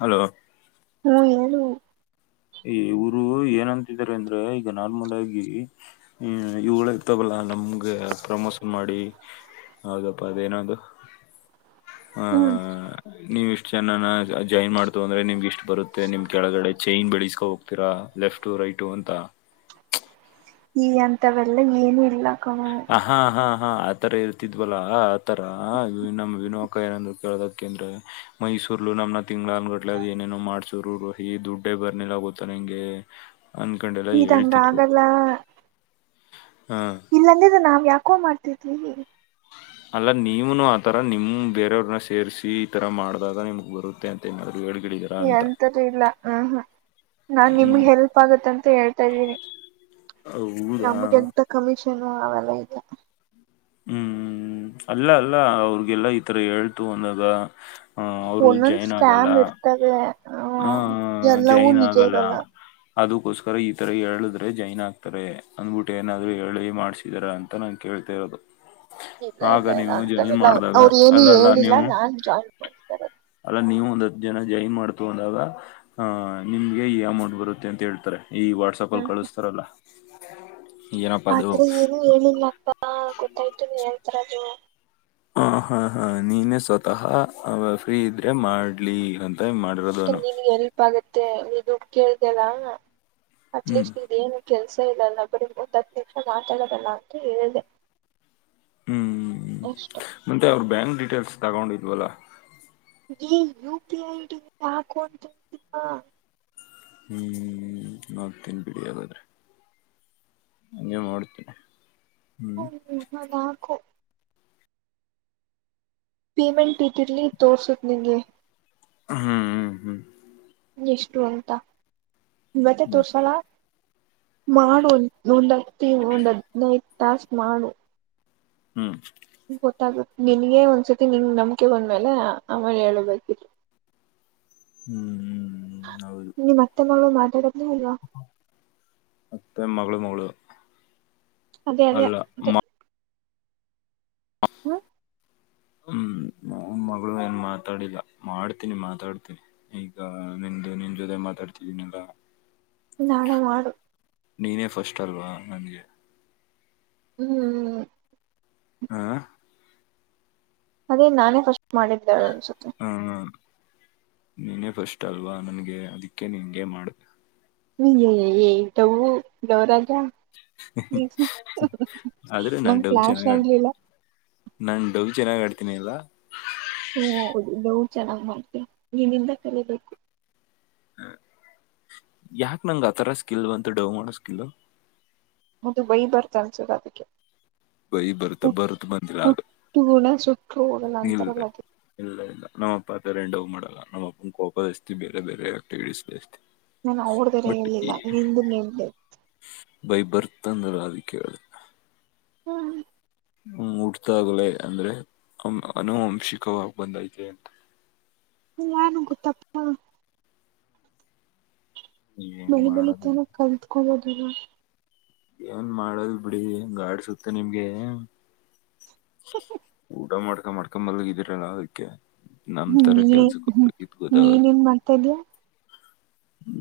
Hello ಹ್ಮ ಹೇಳು. ಈ ಇವರು ಏನಂತಿದ್ದಾರೆ ಅಂದ್ರೆ ಈಗ ನಾರ್ಮಲ್ ಆಗಿ ಹ್ ಇವುಳ ತಗಲ್ಲ ನಮ್ಗೆ ಪ್ರಮೋಷನ್ ಮಾಡಿ ಅದೇನಪ್ಪ ಅದೇನದು. ಹಾ ಹ್ಮ್ ನೀವ್ ಇಷ್ಟು ಜನ ಜಾಯಿನ್ ಮಾಡ್ದೋ ಅಂದ್ರೆ ನಿಮ್ಗೆ ಇಷ್ಟ್ ಬರುತ್ತೆ ನಿಮ್ ಕೆಳಗಡೆ ಚೈನ್ ಬೆಳಸ್ಕೊ ಹೋಗ್ತೀರಾ. ಲೆಫ್ಟು ರೈಟು ಅಂತ. ಈ ಅಂತವೆಲ್ಲ ಏನು ಇಲ್ಲ ಕ ಹಾ ಹಾ ಹಾ ಆತರ ಇರ್ತಿದ್ವಲ್ಲಾ ಆತರ ನಮ್ಮ್ ವಿನುಕ ಏನಂದ್ರು ಕೇಳ್ದಗ. ಯಾಕೇಂದ್ರ ಮೈಸೂರ್ಲುೂ ನಮ್ಮನ್ನ ತಿಂಗಳನ್ಗಟ್ಲೆ ಅದ್ ಏನೇನೋ ಮಾಡ್ಸೂರು ರೋಹಿ ದುಡ್ಡೇ ಬರ್ನಿಲ ಗೊತ್ತಾ ನನಗೆ. ನಗೆ ಇದಂಗಾಗಲ್ಲ ಹ ಇಲ್ಲಂದಿದ್ರೇ ನಾವ್ ಯಾಕೋ ಮಾಡ್ [unintelligible] ತಿದ್ವಿ. ಅಲ್ಲ ನೀವುನು ಆತರ ನಿಮ್ ಬೇರೆಯವ್ರನ್ನ ಸೇರ್ಸಿ ಈ ತರ ಮಾಡ್ದಾಗ ನಿಮ್ಗೆ ಬರುತ್ತೆ ಅಂತ ಎನ ಹಳ್ಗಿಡಿದೀರಾ ಅಂತ. ಹಾ ಹಾ ನಾನ್ ನಿಮ್ಗೆ ಹ್ಮ್ ಹೆಲ್ಪ್ ಆಗತ್ತ ಅಂತ ಹೇಳ್ತಾ ಇದ್ದೀನಿ ಹೌದಾ ನಮಗೆ ಎಂತ ಕಮಿಷ [unintelligible] ಅವೆಲ್ಲ ಇಲ್ಲ. ಹ್ಮ್ ಅಲ್ಲ ಅಲ್ಲ ಅವ್ರಗೆಲ್ಲಾ ಈತರ ಹೇಳ್ತು ಅನ್ನದ. ಹ ಅವರು ಒಂದೊಂದ್ ಜಾಯನ್ ಆಗಲ್ಲ ಸ್ಕ್ಯಾಮ್ ಇರ್ತವೆ ಹ್ಮ ಹ ಹ ಎಲ್ಲವೂ ಜಾಯನ್ ನಿಜ ಆಗಲ್ಲ. ಇರಲ್ಲ ಅದಕ್ಕೋಸ್ಕರ ಈತರ ಹೇಳಿದ್ರೆ ಜಾಯಿನ್ ಆಗ್ತಾರೆ ಅಂದ್ಬಿಟ್ಟು ಏನಾದ್ರು ಹೇಳಿ ಮಾಡ್ಸಿದಾರ ಅಂತ ನಂ ಕೇಳ್ ಕೇಳ್ತಿರೋದು. ಇಲ್ಲ ಆಗ ಇಲ್ಲ ಇಲ್ಲ ನೀವು ಜಾಯಿನ್ ಅಂತವೆಲ್ಲ ಮಾಡ್ದಾಗ ಅವ್ರ ಏನು ಅಲ್ಲ ಅಲ್ಲ ಹೇಳಿಲ್ಲ ನೀವು. ನಾನ್ ಜಾಯಿನ್ ಮಾಡ್ತಾರ ಅಲ್ಲ ನೀವು ಒಂದ್ ಹತ್ತು ಜನ ಜಾಯನ್ ಮಾಡ್ತು ಅಂದಾಗ ಅಹ ನಿಮ್ಗೆ ಈ ಅಮೌಂಟ್ ಬರುತ್ತೆ ಅಂತ ಹೇಳ್ತಾರೆ. ಈ ವಾಟ್ಸಪಲ್ಲಿ ಕಳಸ್ತರಲ್ಲ. ಆ ತರ ಏನು ಹೇಳಿಲ್ಲಪ್ಪ ಗೊತ್ತಾಯ್ತು ನೀನ್ ಹೇಳ್ತಿರೋದು. ಹ ಹಾ ಹಾ ನೀನೇ ಸ್ವತಃ ಫ್ರೀ ಇದ್ರೆ ಮಾಡ್ಲಿ ಅಂ ನಿನ್ಗೆ ಎಲ್ಪ್ ಆಗತ್ತೆ. ದುಡ್ಡು ಕೇಳ್ದಲ್ಲ ಹ್ಮ್ ಅಟ್ಲೀಸ್ಟ್ ಇದೇನು ಕೆಲ್ಸ [unintelligible] ಇಲ್ಲ ಬರಿ ಹತ್ ಹತ್ ನಿಮಿಷ ಮಾತಾಡೋದು ಅಂತ ಹೇಳ್ದೆ. ಹ್ಮ್ ಹ್ಮ ಹ್ಮ ಮತ್ತೆ ಅವ್ರ ಬ್ಯಾಂಕ್ ಡೀಟೇಲ್ಸ್ ತಗೊಂಡಿದ್ವಲ್ಲ. ಈ U P I I D ಹಾಕೋ ಅಂತ [unintelligible] ಹ್ಮ್ ಹ್ಮ್ ನೋಡ್ತೀನ್ ಬಿಡಿ ಹಾಗಾದ್ರೆ. ಹಂಗೆ ಮಾಡ್ತೀನಿ. ಹ್ಮ್ [unintelligible] ಹ್ಮ್ ನಾಕು. ಪೀಮಂಟ್ ಇದರಲ್ಲಿ ತೋರಿಸುತ್ ನಿಂಗೆ. ಹ್ಮ್ ಹ್ಮ್ ಹ್ಮ್ ಎಷ್ಟು ಅಂತ ಇವತ್ತೆ ಹ್ಮ್ ತೋರ್ಸಲ್ಲ. ಮಾಡು ಒಂದ್ ಹತ್ತು ಒಂದ್ ಹದ್ನೈದು ಟಾಸ್ಕ್ ಮಾಡು. ಹ್ಮ್ ಗೊತ್ತಾಗುತ್ತೆ ನಿನಗೆ ಒಂದ್ಸತಿ ನಿ ನಂಬಿಕೆ ಬಂದಮೇಲೆ ಆಮೇಲೆ ಹೇಳಬೇಕಿತ್ತು ಹ್ಮ್ ಹ್ಮ್ ಹೌದು. [unintelligible] ಮಾತಾಡಪ್ ಅತ್ತೆ ಮಗಳ್ ಮಗಳು. ಅದೇ ಅದೇ ಅಲ್ಲ ಅದೇ. ಹ್ಮ ಹ್ಮ್ ಮಾವನ ಮಗಳು ಏನು ಮಾತಾಡಿಲ್ಲ ಮಾಡ್ತೀನಿ ಮಾತಾಡ್ತೀನಿ ಈಗ ನಿಂದು ನಿನ್ ಜೊತೆ ಮಾತಾಡಿ. ಎನಿಲ್ಲ. ನಾಳೆ ಮಾಡು ನೀನೇ ಫಸ್ಟ್ ಅಲ್ವಾ ನನಗೆ ಹ್ಮ್ ಆ [unintelligible] ಅದೇ ನಾನೇ ಫಸ್ಟ್ ಮಾಡಿದ್ದಾಳ ಹಾ ನೀನೇ ಫಸ್ಟ್ ಅಲ್ವಾ ನನಗೆ ಅದಕ್ಕೆ ನಿಗೆ ಮಾಡ ಹಏ [unintelligible] ಡವ್ ಗವರಾಜ [unintelligible] ನಂಗ ಫ್ಲಾಶ್ ಆಗ್ಲಿಲ್ಲ ನಾ ಡವ್ ಚೆನ್ನಾಗ್ ಆಡ್ತೀನಿ ಎಲ್ಲ ಹ ಹೌದು ಡವ್ ಚೆನ್ನಾಗ್ ಮಾಡ್ತಿಯಾ ನೀನಿಂದ ಕಲಿಬೇಕು ಹ ಯಾಕ ನಂಗ ಆಥರ ಸ್ಕಿಲ್ ಡವ ಮಾಡೋ ಸ್ಕಿಲ್ ಮುದು ಬೈ ಬರ್ತ ಅನಿಸುದು ಅದಕ್ಕೆ ಬೈ ಬರುತ ಹುಟ್ ಬರುತ್ ಮಂಜಿರಾಳ ಹುಟ್ಟು ಗುಣ ಸುಟ್ರು ಹೋಗಲ್ಲ ನೀಲ್ ಅಂತಾರಲ್ಲ ಅದು ಇಲ್ಲರಿಲ್ಲ ನಮ್ಮ ಅಪ್ಪಾ ತರ ಎಂಡ [unintelligible] ಹೋಗ ಮಾಡ ಕೋಪಸ್ತಿ ಬೇರೆ ಬೇರೆ [unintelligible] ಬಿಷ್ಟತಿ ನಾನು ಅವಡ್ದರೆ ಇೇಲಿಲ್ಲ ನಿಂದು ನಿಂದೆ [unintelligible] [inaudible] ಹ್ಮ ಉಡ್ತಾಗಲ ಅಂದ್ರೆ ಅನುಂಶಿಕವಾಗ ಬಂದಐತೆ ಅಂತ ಯನ್ ಗತ್ತಪ್ಪ [unintelligible] ಏನ್ ಬೆಳಿ ಬೆಳಿ ಮಾಡೋದು ತಾನ ಕತ್ಕೊಳ್ಳದಿಲ್ಲ ಏನ್ ಮಾಡದ ಬಿಡಿ ಗಾಡ್ ಸುತ್ತ ನಿಮ್ಗೆ ಊಟ ಮಾಡ್ಕೊಂಡ್ ಮಾಡ್ಕೊಂಡ್ ಮಲಗಿದೀರಾ ಅದಕ್ಕೆ ನಮ್ ಹ್ಮ್ ತರ ಕೆಲ್ಸಕ್ ನೀನೇ್ಮ ಹೋಗ್ಬೇಕಿದ್ ಗೊತ್ತಾಗಲ್ಲ ನೀನೇನ್ ಮಾಡ್ತಾ ಇದ್ಯಾಾ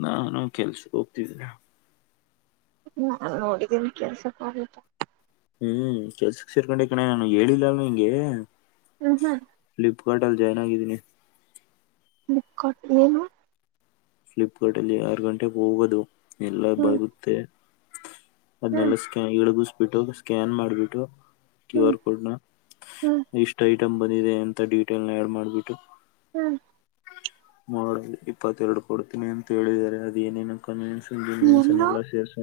ನಾನು ಕೆಲ್ಸ ಹೋಗ್ತಿದ್ದನೆ ನಾನ್ ನೋಡಿದ್ದೇನಿ ಕೆಲ್ಸ [unintelligible] ಹ್ಮ್ ಕೆಲ್ಸಕ್ ಸೇರ್ಕೊಂಡೆ ಕಣೆ ನಾನು ಹೇಳಿಲ್ಲಲ್ ನಿಂಗೆ ಹ್ಮ ಹ್ಮ ಹಟಲ್ ಜೆನಾಗಿದ್ದೀನಿ ಮುಟ್ ಏನು ಫ್ಲಿಪ್ಕಾರ್ಟ್ ಅಲ್ಲಿ ಆರು ಗಂಟೆೆಗೆ ಹೋಗೋದು ಎಲ್ಲ ಹ್ಮ್ ಬರುಗತ್ತೆ ಹ್ಮ್ ಅದ್ನೆಲ್ಲಾ ಸ್ಕ್ಯಾ ಇಳಗಿಸ್ಬಿಟ್ಟು ಸ್ಕ್ಯಾನ್ ಮಾಡ್ಬಿಟ್ಟು ಕ್ಯ ಹ್ಮ್ ಆರ್ ಕೋಡ್ ನ ಹ್ಮ್ ಇಷ್ಟ್ ಐಟಮ್ ಬಂದಿದೆ ಅಂತ ಡೀಟೇಲ್ ನ ಆಡ್ ಮಾಡ್ಬಿಟ್ಟು ಹ್ಮ್ ನೋಡದು ಇಪ್ಪತ್ತೆರಡು ಕೊಡ್ತೀನಿ ಅಂತ ಹೇಳಿದಿದ್ದಾರೆ ಅದ ಏನೇನ ಕನ್ನ್ಸನ್ನ್ನ್ಸನ್ ಎಲ್ಲೋ ಎಲ್ಲ ಸೇರಿಸ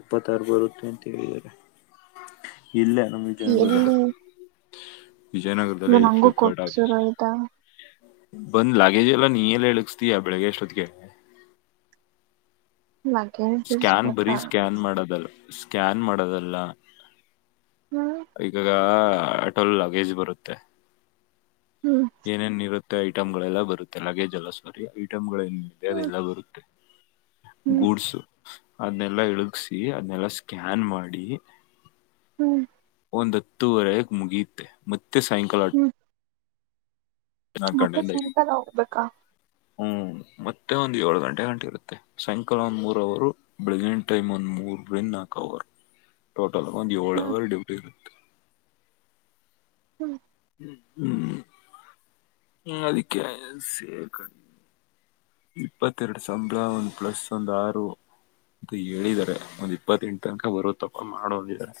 ಇಪ್ಪತ್ತಾರು ಬರುತ್ತೆ ಅಂತ ಹೇಳಿದ್ದಾರೆ ಎಲ್ಲಿ [unintelligible] ಇ ವಿಜಯನಗರದಲ್ಲಿದಲ್ಲಿ ನಂಗೂ ಶೇಪಕಟ ಕೊಪ್ಸೂರು ಆಯ್ತಾ ಬಂದ್ ಲಾಗೇಜ್ ಎಲ್ಲಾ ನೀ ಎಲ್ಲ ಎಳಕ್ಸ್ತೀಯ ಬೆಳಿಗ್ಗೆ ಎಷ್ಟೊತ್ತಿಗೆ ಲಗೇಜ್ ಸ್ಕ್ಯಾನ್ ಬರೀ ಬಿಡಿಸಬೇಕಾ ಸ್ಕ್ಯಾನ್ ಮಾಡದಲ್ಲ ಸ್ಕ್ಯಾನ್ ಮಾಡೋದಲ್ಲ ಹ್ಮ್ ಈಗ ಅಟೋಲ್ ಲಗೇಜ್ ಬರುತ್ತೆ ಹ್ಮ್ ಏನೇನ್ ಇರುತ್ತೆ ಐಟಮ್ ಗಳೆಲ್ಲಾ ಬರುತ್ತೆ ಅಲ್ಲೆ ಜಲ ಸವರಿ ಐಟಮ್ ಗಳು ಏನ್ ಇದೆ ಹ್ಮ್ ಅದೆಲ್ಲ ಬರುತ್ತೆ ಹ್ಮ್ ಗೂಡ್ಸು ಅದನೆಲ್ಲ ಇಳಕ್ಸಿ ಅದನೆಲ್ಲ ಸ್ಕ್ಯಾನ್ ಮಾಡಿ ಹ್ಮ್ ಒಂದ ಹತ್ತುವರೆಗೆ ಮುಗಿಯುತ್ತೆ ಮತ್ತೆ ಸಾಯಂಕಾಲ ಹ್ಮ್ ನಾಲ್ಕು ಮತ್ತೆ ಗಂಟೆಯಿಂದ ಐದು ಸಾಯಂಕಾಲ ಹೋಗ್ಬೇಕಾ ಹ್ಮ್ ಮತ್ತೆ ಒಂದ್ ಏಳ ಗಂಟೆ ಗಂಟೆ ಇರುತ್ತೆ ಸಾಯಂಕಾಲ ಒಂದ್ ಮೂರ ಅವರು ಬೆಳಗಿನ ಟೈಮ್ ಒಂದ್ ಮೂರರಿಂದ ರ್ ಟೋಟಲ ಒಂದು ಹ್ಮ್ ಏಳುರ್ ಡ್ಯೂಟಿ ಹ್ಮ್ ್ಮ ಹ್ಮ್ ಹ್ಮ ಅದಕ್ಕೆ ಸೇ ಇಪ್ಪತ್ತೆರಡು ಸಂಬಳ ಒಂದು ಪ್ಲಸ್ ಒಂದ ಆರು ಅಂತ ಹೇಳಿದಿದ್ದಾರೆ ಒಂದ್ ಇಪ್ಪತ್ತೆಂಟು ತನಕ ಬರು ತಪ್ಪ ಮಾಡೋಂದಿದ್ದಾರೆ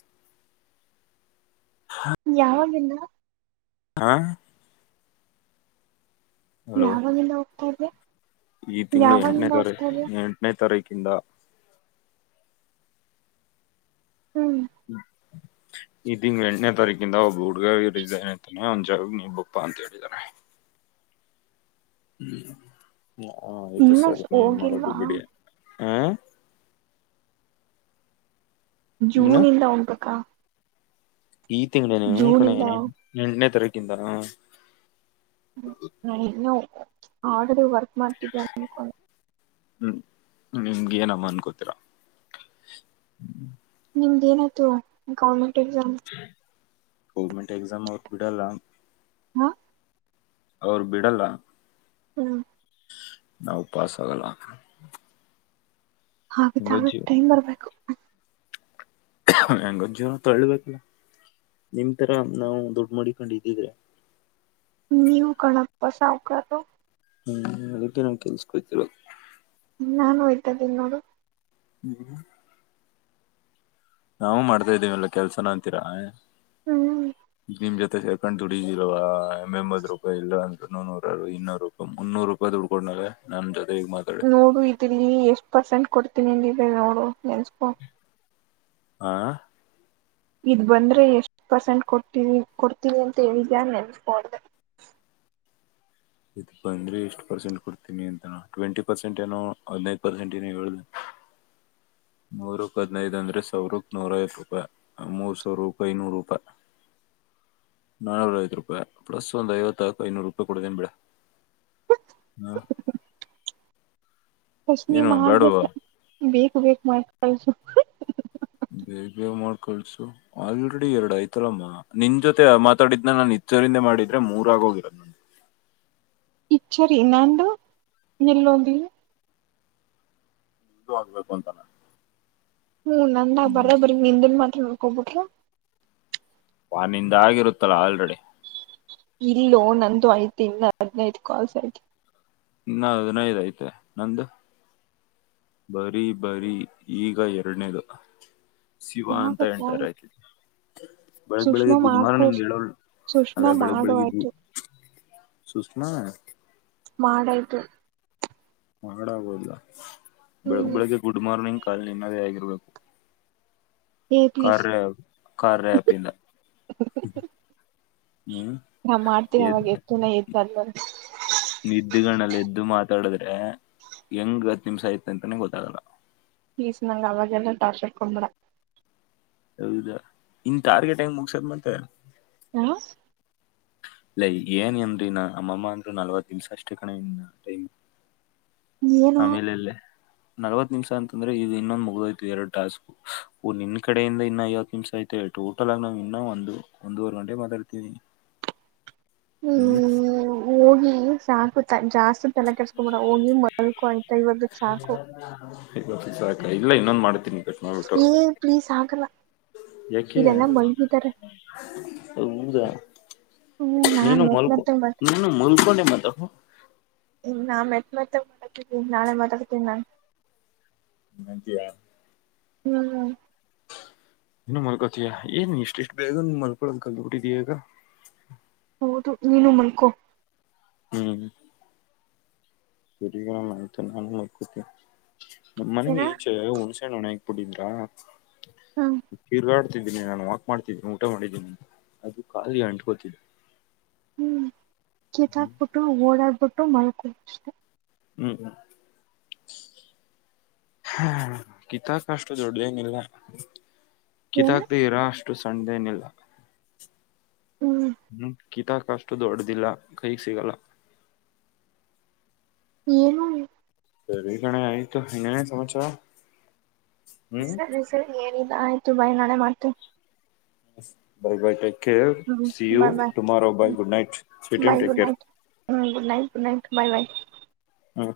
ಹಾ ಯಾವಾಗಿಂದ ಹಾ ಹಲೋ ಯಾವಾಗಿಂದ ಹೋಗ್ತಾ ಇದ್ದೆ ಈ ತಿಂಗಳು ಎಂಟನೇ ಯಾವಾಗಿಂದ ತಾರ ಹೋಗ್ತಾ ಇದ್ದೆ ಎಂಟನೇ ತಾರಿಕ್ ಕ್ಕಿಂದ ಹ್ಮ್ ಇದಿಂಗ್ ಎಂಟನೇ ತಾರೀಕಿಂದ ಒಬ್ಬ ಹುಡ್ಗಾವಿ ರ ಇದ ಏನಐತಾನೆ ಒಂದ್ ಜಾಗ ನೀ್ ಬಪ್ಪಾ ಅಂತ ಹೇಳಿದಿದ್ದಾರೆ ್ಮ ಹ ಆಯ್ತು ಇನ್ನು ಸರಿ ನೀ ಏನ್ ಮಾಡೋದು ಹೋಗಿಲ್ವಾ ಬಿಡಿ ಹ ಜೂನ ಏನು ಇಂದ ಹೋಗ್ಬೇಕಾ ಈ ತಿಂಗಗಳ ಹ ಜೂನ್ ಕಣೆ ಇಂದ ಎಂಟನೇ ತರೀಕಿಂದ ನಾ ಇನ್ನುೂ ಆಡರು ವರ್ಕ್ ಮಾಡ್ತಿದ್ದೇ ಅನ್ಕೊಂಡ ಹ್ಮ್ ನಿಮ್ಗೆ ಏನಮ್ಮ ಅನ್ಕೋತೀರ ನಿಮ್ದ ಏನಾಯಯ್ತು ಗೌರ್ಮೆಂಟ್ ಎಕ್ಸಾಮ್ ಗೌರ್ಮೆಂಟ್ ಎಕ್ಸಾಮ್ ಅವ್ರಗ್ ಬಿಡಲ್ಲ ಹಾ ಅವರು ಬಿಡಲ್ಲ ಹ್ಮ ನಾವು ಪಾಸ ಆಗಲ್ಲ ಆತ್ ಹೆಂಗೋ ಆಗತ್ ಜೀವ ಟೈಮ್ ಬರ್ಬೇಕು ಹೆಂಗೊ್ ಜವರ ತಳ್ಬೇಕಲ್ಲ ನಿಮ್ ತರ ನಾವು ದದುಡ್ಡು ಮಡಿಕೊಂಡ ಇದ್ದಿದ್ರೆ ನೀವು ಕಣಕ್ ಪಸಾವ್ಕದು ಹ್ಮ್ ಅದಕ್ಕೆ ನಾವ ಕೆಲ್ಸಕೊತಿರ ನಾನು ಹಯ್ತ್ದೀಿ ನೋಡು ಹ್ಮ ನಾವವು ಮಾಡ್ತಾ ಇದೀವಿಲ್ಲ ಕೆಲ್ಸನ ಅಂತೀರಾ ಹ್ಮ್ ನಿಮ್ ಜೊತೆ ಸೇರ್ಕೊಂಡ ದುಡಿದಿಲ್ವ ಎಂಬತ್ ರೂಪಾಯಿ ಇಲ್ಲ ಅ ನೂರರು ಇನ್ನೂರು ರೂಪಾಯ ಮುನ್ನೂರು ರೂಪಾಯ ಹಡ್ಕೊಂಡ ನಂದ ನೋಡು ಇದಿಲ್ಲಿ ಎಷ್ಟು ಪರ್ಸೆಂಟ್ ಕೊಡ್ತೀನಿ ಎಂದಿದ್ದ ನೋಡು ನೆನ್ಸ್ಕೋ ಆ ಇದ್ ಬಂದ್ರೆ ಎಷ್ಟು ಪರ್ಸೆಂಟ್ ಕೊಡ್ತೀವಿ ಕೊಡ್ತೀವಿಿ ಅಂತ ಹೇಳಿದ್ಯಾ ನೆನ್ಸ್ ಕೊ ಅಂದೆ [inaudible] ಇ ಬಂದ್ರೆ ಎಷ್ಟ್ ಪರ್ಸೆಂಟ್ ಕೊಡ್ತೀನಿ ಅಂತಾನ ಟ್ವೆಂಟಿ ಪರ್ಸೆಂಟ್ ಏನೋ ಹದ್ೈದು ಪರ್ಸೆಂಟ್ ಏನ ಹೇಳ್ದ ನೂರಕ್ ಹದಿನೈದ ಅಂದ್ರೆ ಸಾವಿರಕ್ ನೂರ ವತ್ತು ರೂಪಾಯಿ ಮೂರ್ ಸಾವಿರ ರೂಪಾಯಿ ನೂರು ರೂಪಾಯಿ ನಾನೂರ ಐವತ್ತು ರೂಪಾಯಿ ಪ್ಲಸ್ ಒಂದ ಐವತ್ತಾಲ್ಕು ಐನೂರು ರೂಪಾಯಿ ಕೊಡಿದೆೇನ್ ಬಿೇಡ ಹಾ ಫಸ್ಟ್ ನೀವು ಏನು ಮಾಡ್ಬೇಕ ಬೇಡವಾ ಬೇಕು ಬೇಕ ಮಾಡ್ ಕಳ್ಸು ಬೇಗ ಮಾಡ್ ಕಳ್ಸು ಆಲ್ರೆಡಿ ಎರಡ್ ಆಯ್ತಲ್ಲಮ್ಮ ನಿನ್ ಜೊತೆ ಮಾತಾಡಿದ್ನ ನಾನ ಇದ ಹೆಚ್ಚೋರಿಂದ ಮಾಡಿದ್ರೆ ಮೂರ ಆಗೋಗಿರದು ನಗೆ ಇಚರಿ ನಂದು ನಿಲ್ಲೋದು ಇದು ಆಗ್ಬೇಕು ಅಂತಲ್ಲ ಹ್ಮ್ ನಂದ ಬರೋ ಬರೀ ನಿಂದನ್ ಮಾತ್ರ ನೋಡ್ಕೊಂಡ್ ಬಿಟ್ರೆ ವೋ ನಿಂದ ಆಗಿರುತ್ತಲ್ಲ ಆಲ್ರೆಡಿ ಇಲ್ಲೋ ನಂದು ಐತೆ ಇನ್ ಹದ್ನೈದು ಕಾಲ್ಸ್ ಐತೆ ಇನ್ನಾ ಹದಿನೈದ ಐತೆ ನಂದು ಬರೀ ಬರೀ ಈಗ ಎರಡನೇದು ಶಿವ ಅಂತ ಆಗತ್ತಾ ಎಂಟರ್ ಆಯಿತ ಬೆಳಗ್ ಬೆಳಗ್ಗೆ ಸುಷ್ಮಾ ಗುಡ್ ಮಾಡ್ಕೊಡ್ ಮಾರ್ನಿಂಗ್ ಹೇಳೋಳ ಸುಷ್ಮಾ ಅಲ್ಲ ಬೆಳಗ್ ಮಾಡು ಬೆಳಿಗ್ಗೆ ಗು ಆಯ್ತು ಸುಷ್ಮಾ ಮಾಡಾಯ್ತು ಮಾಡಾಗ ಹೋಡ್ಲಾ ಬೆಳಗ್ ಹ್ಮ್ ಬೆಳಗ್ಗೆ ಗುಡ್ ಮಾರ್ನಿಂಗ್ ಕಾಲ ನಿನ್ನದೇ ಆಗಿರ್ಬೇಕು ಏ ಪ್ಲೀಸ್ ಕಾರ್ಯ ಕಾರ್ಯ ಆ್ಯಪ್ ಇಂದ ಹ್ಮ್ ನಾ ಮಾಡ್ತೀನೀ ಅವಾಗ ಎತ್ತುನ ಇಲ್ವಲ್ಲ ನಿದ್ದುಗನಲ್ಲಿ ಎದ್ದು ಮಾತಾಡದ್ರೆ ಹೆಂಗ್ ಹತ್ತು ನಿಮಿಷ ಐತೆ ಅಂತಾನೇ ಗೊತ್ತಾಗಲ್ಲ ಪ್ಲೀಸ್ ನಂಗ ಅವಾಗೆಲ್ಲ ಟಾರ್ಚರ್ ಕೊಡಬೇಡ ಹೌದಾ ಇನ್ ಟಾರ್ಗೆಟ್ಟ ಹೆಂಗ್ ಮುಗಸದ್ ಮತ್ತೆ ಹ ಲೈ ಏನ್ ನೇಮದಿ ಅಮ್ಮಮ್ಮಾ ಅಂದರು ನಲ್ವತ್ತ ನಿಮಿಷ ಅಸ್ಟೇ ಕಣೆ ಲೆ ಏನು ಆಮಲೆ ಏಲ್ಲೇ ನಲ್ವತ್ ನಿಮಿಷ ಅಂದ್ರೆ ಇದು ಇನೊಂದು ಮುಗ್ದೋಯ್ತು ಎರಡ್ ಟಾಸ್ಕ್ ವೋ ನಿನ್ ಕಡೆಯಿಂದ ಇನ್ನ ಐವತ್ತು ನಿಮಿಷ ಐತೆ ಟೋಟಲ್ ಆಗಿ ನಾವು ಇನ್ನ ಒಂದು ಒಂದೂವರೆ ಗಂಟೆ ಮಾತಾಡ್ತೀನೀ [unintelligible] ಹ್ಮ್ ಹೋಗಿ ಸಾಕು ಟೈ ಜಾಸ್ತಿ ಸು ತಲೆ ಕೆಡಿಸ್ಕೋಬೇಡ ಹೋಗಿ ಮಲ್ಕೊ ಆಯ್ತಾ ಇವಾಗ ಸಾಕು ಇಲ್ಲ ಇನ್ನೊಂದು ಮಾಡ ಈ ಪ್ಲೀಸ್ ಆಗಲ್ಲ ಯಾಕೆ ಇಲ್ಲೆಲ್ಲ ಮಲ್ಗಿದ್ದಾರೆ ಹೌದಾ ಹ್ಮ್ ನಾನ್ ನೀನು ಮತ್ ಮಲ್ಕೊ ಮತ್ತ ನೀನು ಮಲ್ಕೊಂಡೆ ಮಾತಾಡು ಹ ನಾ ಮೆತ್ ಮೆತ್ತಗೆ ಮಾತಾಡತಿದೀನಿ ನಾಳೆ ಮಾತಾಡ್ತಿನಿ ನಾನು ಹಂಗಂತಿಯ ಹ್ಮ್ ಹ್ಮ್ ನೀನು ಮಲ್ಕೋತಿಯ ಏನ ಇಷ್ಟು ಬೇಗ ಮ್ಯಾಲ್ಕೊಳೋಡು ಕಲ್ತ ಬಿಟ್ಟಿದ್ದೀಯ ಈಗ ಹೌದು ನೀನು ಮಲ್ಕೋ ಹೂ ಸರಿ ಆಯ್ತು ನಾನು ಮಲ್ಕೋತೀನಿ ನಮ್ಮ ಮನೆ ಏನ ಇಚೆ ಹುಣ್ ನ ಹಕ್ಬಿಟ್ಟಿದ್ರಾ ಹ ತಿರ್ಗಾಡ್ ಡಾ ನಾನು ವಾಕ್ ಮಾಡ್ತಿದ್ದೀನಿ ಊಟ ಮಾಡಿದ್ದೀನಿ ಅದು ಖಾಲಿ ಅಂಟ್ಕೋತಿದೇ ಹ್ಮ್ ಕೀತ ಹಾಕ್ಬಿಟ್ಟು ಓಡಾಡ್ಬಿಟ್ಟು ಮಲ್ಕೋ ಅಷ್ಟೇ ಹ್ಮ್ ಹಾ ಕಿತ್ತು ಹಾಕುವಷ್ಟು ದೊಡ್ದೇನಿಲ್ಲ ಏನ ಕಿತಾಕ್ದೆ ಇರುವಷ್ಟು ಅಷ್ಟು ಸಣ್ಣದೇನಿಲ್ಲ ಹ್ಮ್ ಕಿತಕಾ ಆಷ್ಟ ದೊಡ್ಡದಿಲ್ಲ ಕೈ ಸಿಗಲ್ಲ ಏನು ಇದು ಸರಿ ಕಣೆ ಆಯ್ತು ಇನ್ನೇನೇ ಸಮಾಚಾರ ಹ್ಮ್ ಸರಿ ಸರಿ ಎನ್ನಿಲಾ ಆಯ್ತ ಬೈ ನಾಳೆ ಮಾಡ್ತೀನಿ ಸರಿ ಬೈ ಟೇಕ್ ಕೇರ ಹ್ಮ್ see you bye bye tomorrow bye good night sweet dream take care ಹ್ಞ good night good night bye bye ಹ್ಮ